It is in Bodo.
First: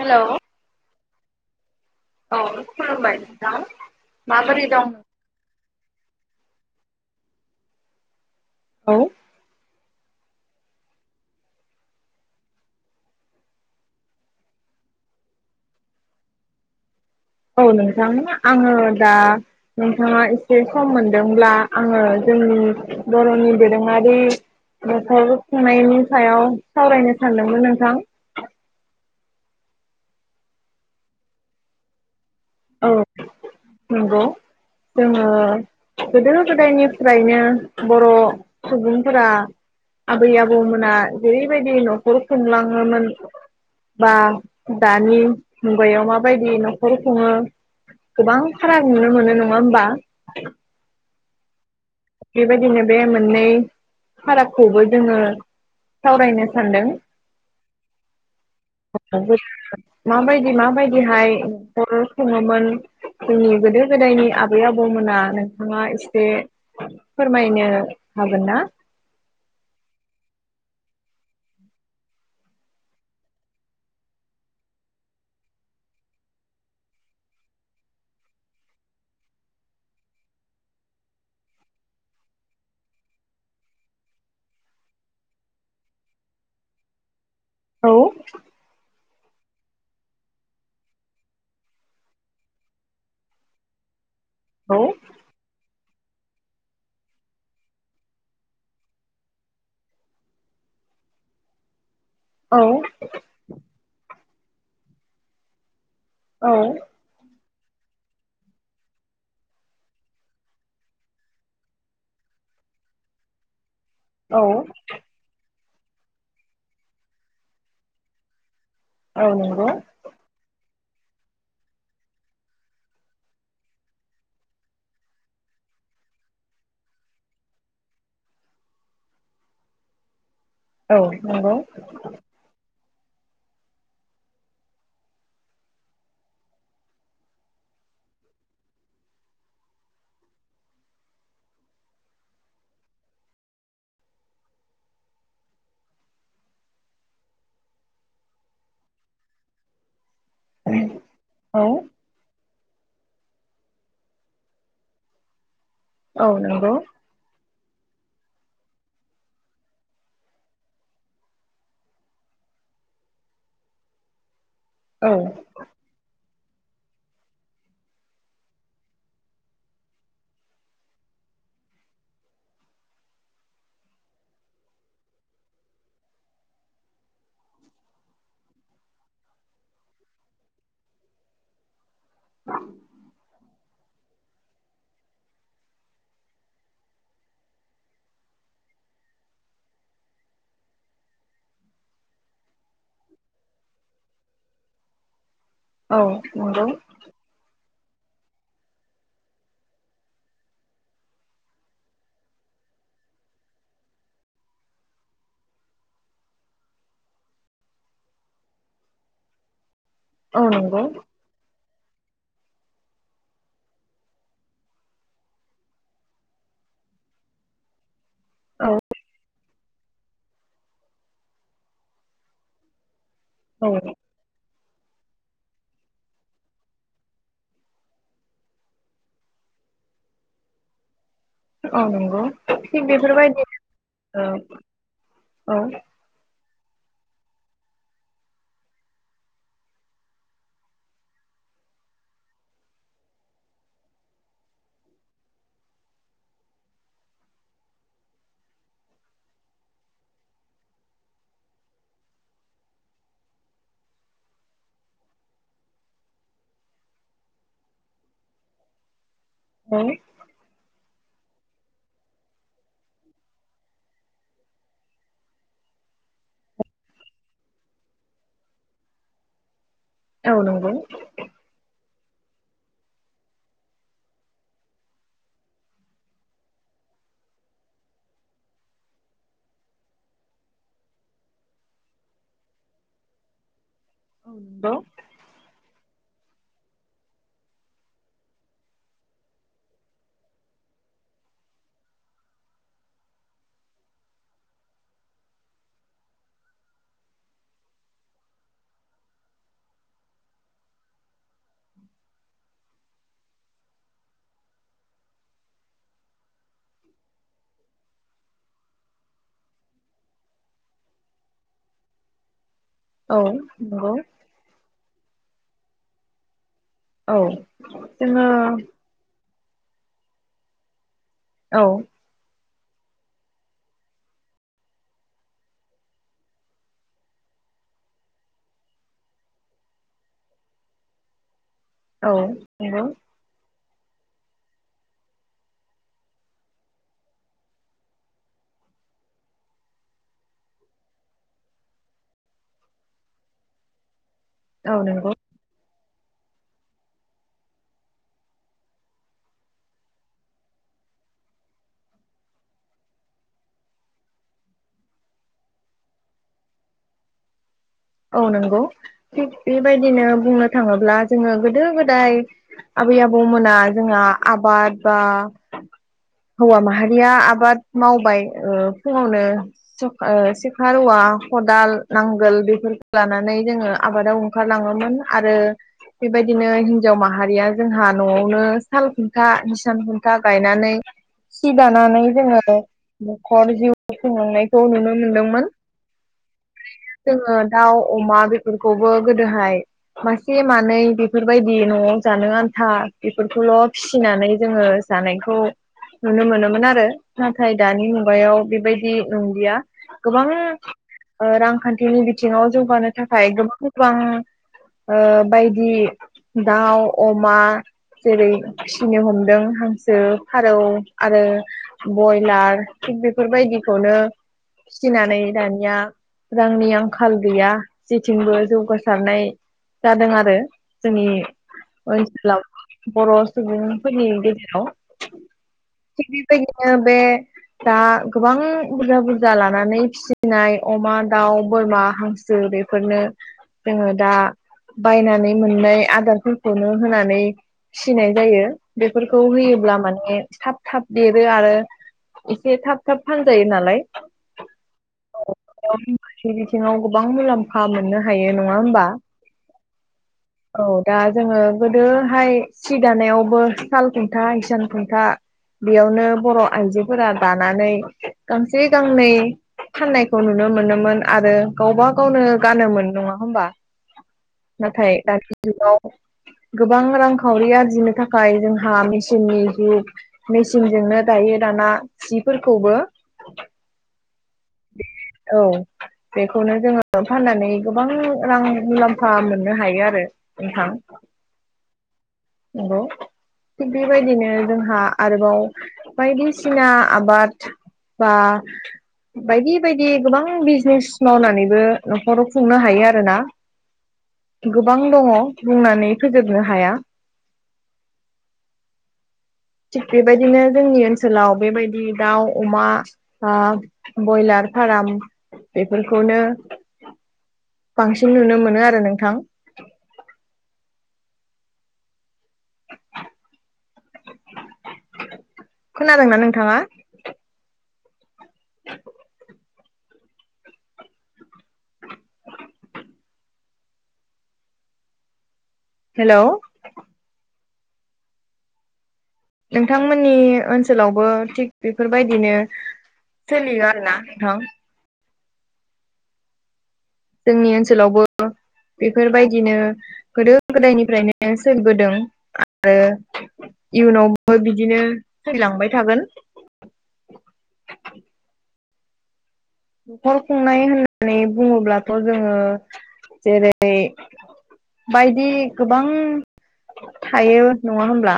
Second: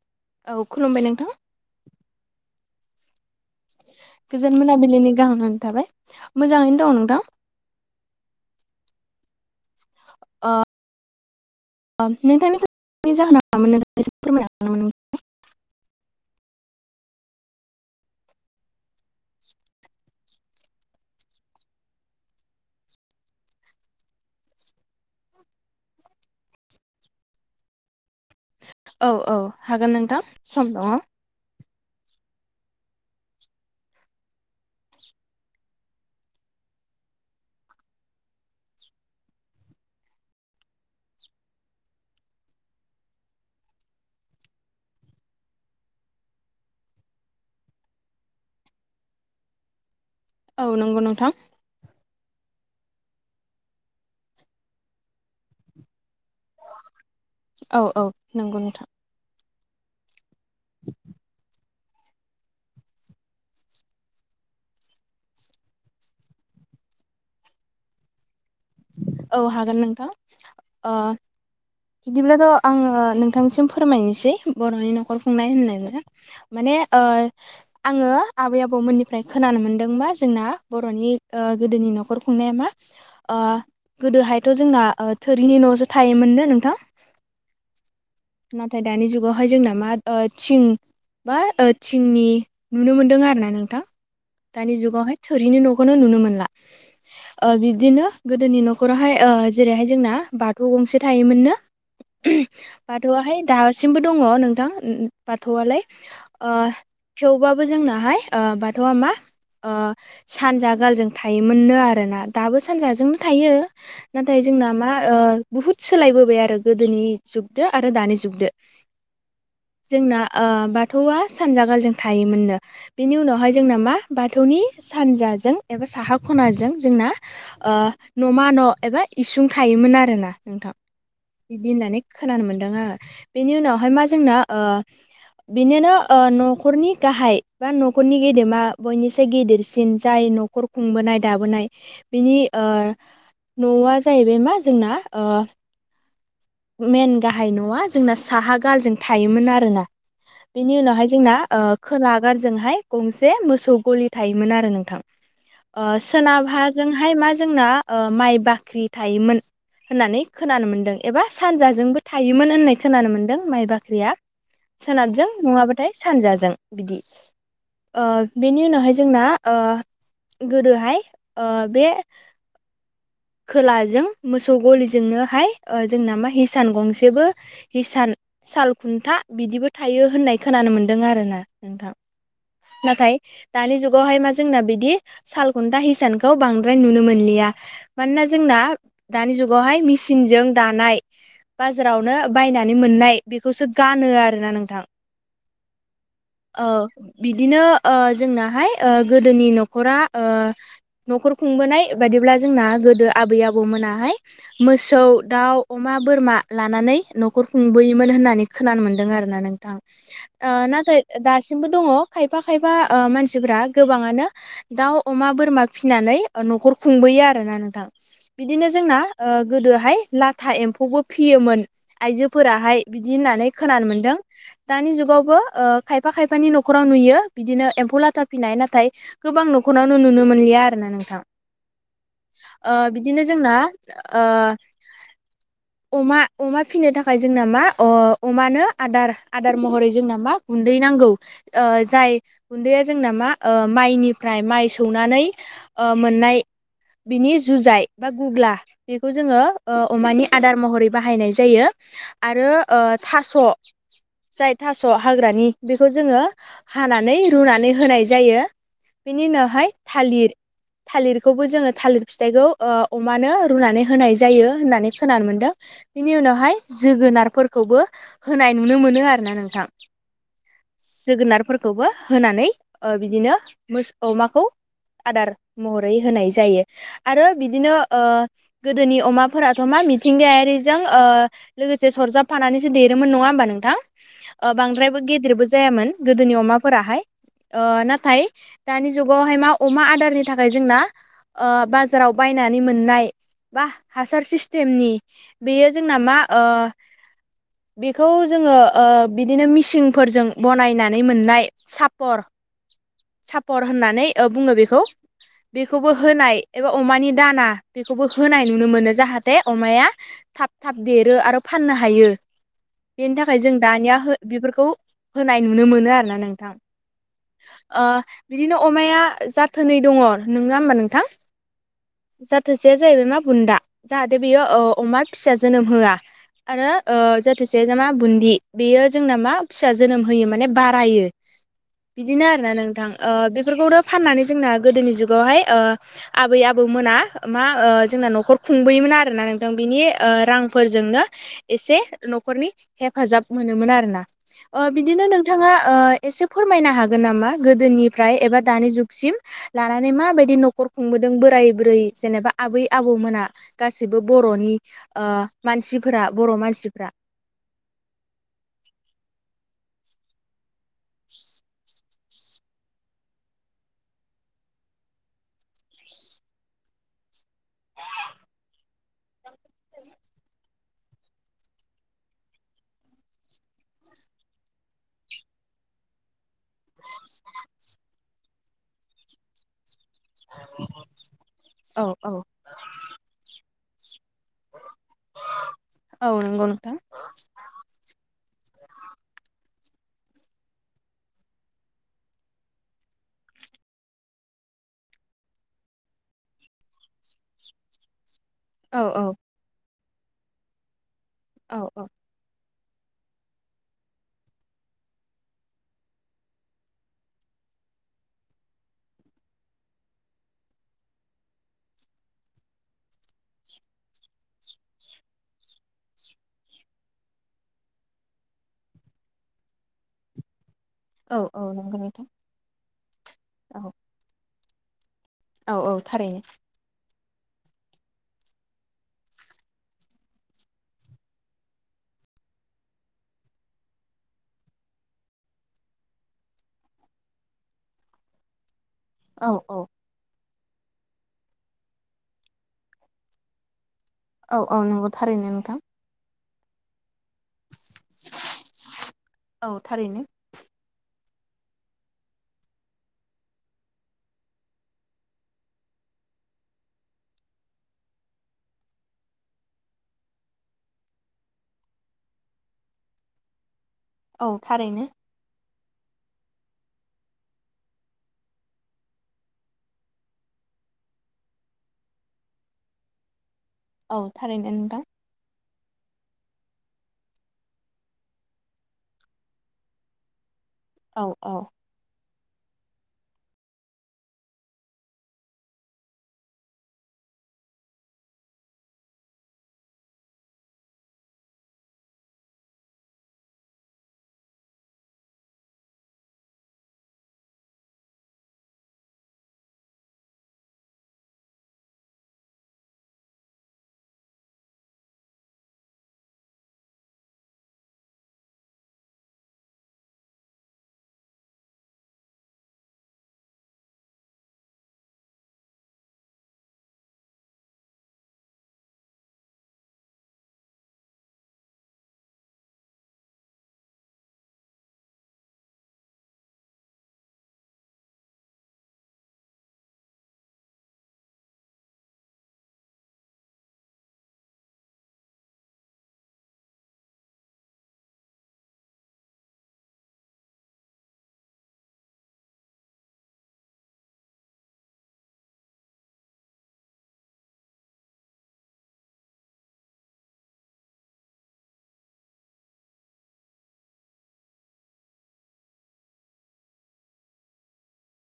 हेलौ औ खुलुमबाय नोंथां औ खुलुमबाय। नोंथां गोजोन माबोरै दं मोनाबिलिनि गाहाम हामनाय थाबाय मोजाङैनो नो दं नोंथां? औ आ आम नोंथांनि [inaudible] औ नोंथां। आङो दा नोंथाङा एसे सम मोनदोंब्ला आङो जोंनि बर'नि दोरोङारि नख'र खुंनायनि सायाव सावरायनो सानदोंमोन नोंथां। औ औ हागोन नोंथां सम दङ। औ नंगौ जोङो गोदो गोदायनिफ्रायनो बर' सुबुंफोरा आबै आबौमोना जेरैबायदि न'खर खुंलाङोमोन बा दानि मुगायाव माबायदि न'खर खुङो गोबां फाराग नुनो मोनो नङा होमबा? औ नंगौ नोंथां। बेबायदिनो बे मोननै फारागखौबो जोङो सावरायनो सानदों औ औ नंगौ नोंथां [inaudible] माबायदि माबायदि हाय नखरखौ खुङोमोन जोंनि गोदो गोदायनि आबै आबौमोना नोंथाङा एसे [inaudible] फोरमायनो हागोन ना? औ हागोन नोंथां ओ बिदिब्लाथ' आङो नोंथांनिसिम फोरमायनोसै बर'नि न'खर खुंनाय होननाय [unintelligible] माने [unintelligible] माने आङो आबै आबौमोननिफ्राय खोनानो मोनदोंबा जोंना बर'नि ओ गोदोनि न'खर खुंनाया मा ओ गोदोहायथ' जोंना थोरिनि न'सो थायोमोननो नोंथां? औ नाथाय दानि जुगाव हाय जोंना मा थिं मा थिंनि नुनो मोनदों आरो ना नोंथां दानि औ जुगावहाय थोरिनि न'खौनो नुनो मोनला ओ बिब्दिनो गोदोनि न'खरावहाय ओ जेरैहाय जोंना बाथौ गंसे थायोमोननो औ बाथौआहाय दासिमबो दङ नोंथां बाथौआलाय ओ औ थेवबाबो जोंनाहाय बाथौआ मा ओ सानजा गालजों थायोमोननो आरोना दाबो सानजाजों थायो नाथाय नाथाय औ जोंना मा ओ बुहुद सोलायबोबाय आरो गोदोनि जुगदो आरो दानि जुगदो औ नंगौ जोंना ओ बा थौवा सानजा गालजों थायोमोननो बेनि उनावहाय जोंना मा बाथौनि सानजाजों एबा साहा खनाजों जोंना ओ न'मा न' एबा इसुं थायोमोन आरोना नोंथां औ नंगौ बिदि होननानै खोनानो मोन्दों बेनि उनावहाय मा जोंना बिनिनो न'खरनि गाहाय बा न'खरनि गेदेमा बयनिसाय गिदेरसिन जाय न'खर खुंबोनाय दाबोनाय बिनि ओ न'आ जाहैबाय मा जोंना ओ मेन गाहाइ नङा जोंना साहा गालजों थायोमोन आरोना बेनि उनावहाय जोंना औ ओ खोलागारजोंहाय गंसे मोसौ गलि थायोमोन आरो नोंथां। ओ औ नंगौ सोनाबाजोंहाय मा जोंना ओ माइ बाख्रि थायोमोन होननानै खोनानो मोनदों एबा सानजाजोंबो थायोमोन होननाय खोनानो मोनदों माइ बाख्रिया औ सोनाबजों नङाबाथाय सानजाजों बिदि ओ बेनि उनावहाय ओ गोदोहाय ओ बे खोलाजों मोसौ गलिजोंनोहाय ओ जोंनोमा हिसान गंसेबो हिसान साल खुन्था बिदिबो थायो होननाय खोनानो मोनदों। मोनदों आरोना नोंथां नाथाय दानि जुगावहाय मा जोंना बिदि सालखुन्था हिसानखौ बांद्राय नुनो मोनलिया। मानोना जोंना दानि जुगावहाय मिसिंजों दानाय बाजारावनो बायनानै मोननाय बेखौसो गानो आरोना नोंथां औ नंगौ ओ बिदिनो ओ जोंनाहाय ओ गोदोनि न'खरा न'खर खुंबोनाय बायदिब्ला जोंना गोदो आबै आबौमोनाहाय मोसौ दाउ अमा बोरमा लानानै न'खर खुंबोयोमोन होननानै खोनानो मोनदों आरोना नोंथां औ ओ नंगौ नाथाय दासि दासिमबो दङ खायफा खायफा मानसिफोरा गोबाङानो दाउ अमा बोरमा फिसिनानै न'खर खुंबोयो आरो ना नोंथां बिदिनो औ जोंना ओ गोदोहाय लाथा एम्फौबो फियोमोन आइजोफोराहाय बिदि होननानै खोनानो औ मोनदों। दानि जुगावबो खायफा खायफानि न'खराव नुयो बिदिनो एम्फौ लाथा फिनाय नाथाय गोबां नखर [unintelligible] नुनो मोनलिया आरो ना नोंथां औ नंगौ ओ थिग बिदिनो जोंना बेफोरबायदिनो ओ औ औ अमा अमा फिसिनो थाखाय जोंना मा अमानो आदार आदार महरै जोंना मा गुन्दै नांगौ जाय गुन्दैया जोंना मा माइनिफ्राय माइ सौनानै मोननाय बिनि जुजाइ बा गुग्ला बेखौ जोंङो अमानि आदार महरै बाहायनाय जायो आरो ओ थास' जाय थास' हाग्रानि बेखौ जोंङो हानानै रुनानै होनाय जायो बेनि उनावहाय औ थालिर थालिरखौबो जोंङो थालिर फिथाइखौ अमानो रुनानै होनाय जायो । जायो होननानै खोनानो मोनदों बिनि उनावहाय जोगोनारफोरखौबो होनाय नुनो मोनो आरो नोंथां औ नंगौ खौबो होनानै बिदिनो अमाखौ आदार महरै होनाय जायो आरो बिदिनो गोदोनि अमाफोराथ' मा मिथिंगायारिजों लोगोसे सरजाबफानानैसो देरोमोन नंङा होमबा नोंथां नंगौ बांद्रायबो गेदेरबो जायामोन गोदोनि अमाफोराहाय नाथाय दानि जुगावहाय मा अमा आदारनि थाखाय जोंना बाजाराव बायनानै मोननाय बा हासार सिस्टेमनि बेयो जोंना मा बेखौ जोंङो बिदिनो मिसिंफोरजों बनायनानै मोननाय सापर सापर होननानै बुंङो बेखौ बेखौबो होनाय एबा अमानि दाना बेखौबो होनाय नुनो मोनो जाहाथे अमाया थाब थाब देरो आरो फाननो हायो । बेनि औ थाखाय जों नंगौ दानिया बेफोरखौ होनाय नुनो मोनो आरोना नोंथां औ जोङो बिदिनो अमाया जाथोनै दंङो नंङा होमबा नोंथां औ जाथोसेया जाहैबाय मा बुन्दा जाहाथे बेयो अमा फिसा जोनोम होआ आरो जाथोसेया नामा बुन्दि बेयो जोंना मा फिसा जोनोम होयो माने बारायो औ बिदिनो आरो ना नंगौ नोंथां बेफोरखौ फाननानै जोंना गोदोनि जुगावहाय आबै आबौ मोना मा जोंना न'खर खुंबोयोमोन आरोना नोंथां बिनि रांफोरजोंनो एसे न'खरनि हेफाजाब मोनोमोन आरोोना औ बिदिनो नंगौ नोंथांङा एसे फोरमायनो हागोन नामा गोदोनिफ्राय एबा दानि जुगसिम लानानै माबायदि नखर खुंबोदों नों बोराय बुरै जेनेबा आबै - आबौमोना गासैबो बर'नि मानसिफोरा बर' मानसिफोरा [inaudible] औ नंगौ थिग बेबायदिनो बुंनो थांङोब्ला जोंङो गोदो गोदाय आबै- आबौमोना जोंहा आबाद बा हौवा माहारिया आबाद मावबाय फुंङावनो सेखा खदाल नांगोल बेफोरखौ लानानै जोंङो आबादाव ओंखारलांङोमोन आरो बेबायदिनो हिनजाव माहारिया जोंहा न'आवनो साल खुन्था हिसान खु फिथा गायनानै सि औ दानानै औ जोंङो न'खर जिउ खुंलांनाय खौ नुनो मोनदोंमोन औ नंगौ नोंथां जोंङो अमा बेफोरखौबो गोदोहाय मासे मानै बेफोरबायदि न'आव जानो आन्था बेफोरखौल' फिसिनानै जोंङो जानायखौ नुनो मोनोमोन आरो नाथाय दानि मु माबायाव औ बेबायदि औ नंलिया गोबां औ औ रांखान्थिनि बिथिङाव जौगानो थाखाय गोबां गोबां बायदि दाउअमा जेरै फिनो हमदों हांसो फारौ आरो बयलार थिग बेफोरबायदिखौनो फिसिनानै दानिया रांनि आं आंखाल गैया जेथिंबो जौगासारनाय जादों आरो जोंनि औ औ नंगौ नोंथां ओनसोलाव बर' औ सुबुंफोरनि गेजेराव औ औ थिग थारैनो। बेबादिनो बे दा गोबां बुरजा बुरजा लानानै फिसिनाय अमा दाउ बोरमा हांसो बेफोरनो जोङो दा बायनानै मोननाय आदारफोरखौनो होनानै फिनाय जायो बेफोरखौ औ औ होयोब्ला माने थाब थाब देरो आरो एसे थाब थाब फानजायो नालाय औ औ नंगौ थारैनो नोंथां माखासे बिथिङाव गोबां मुलाम्फा मोननो हायो नङा होमबा औ थारैनो औ दा जोङो गोदोहाय सि दानायावबो साल खुन्था इसान खुन्था बेयावनो बर' आइजोफोरा दानानै गांसे गांनै फाननायखौ नुनो मोनोमोन आरो गावबा गावनो गानोमोन नङा होमबा औ थारैनो हेलौ गोबां रांखावरि आरजिनो थाखाय जोंहा मेसिननि जुग मेसिनजोंनो दायो दाना सिफोरखौबो औ थारैनो नोंथां औ बेखौनो जोङो फाननानै गोबां रां मुलाम्फा मोननो हायो आरो नोंथां औ औ थिग बेबायदिनो जोंहा आरोबाव बायदिसिना आबाद बा बायदि बायदि गोबां बिजनेस मावनानैबो न'खराव खुंनो हायो आरोना गोबां दङ बुंनानै फोजोबनो हाया [inaudible] थिग बेबायदिनो जोंनि ओनसोलाव बेबायदि दाउ अमा बयलार फाराम बेफोरखौनो बांसिन नुनो मोनो आरो नोंथां खोनादोंना नोंथाङा [inaudible] हेलौ नोंथांमोननि ओनसोलावबो थिग बेफोरबायदिनो सोलियो आरो ना नोंथां जोंनि ओनसोलावबो बेफोरबायदिनो गोदो गोदायनिफ्रायनो सोलिबोदों आरो इयुनावबो बिदिनो थैलांबाय थागोन नखर खुंनाय होननानै बुङोब्लाथ जोङो जेरै बायदि गोबां थायो नङा होमब्ला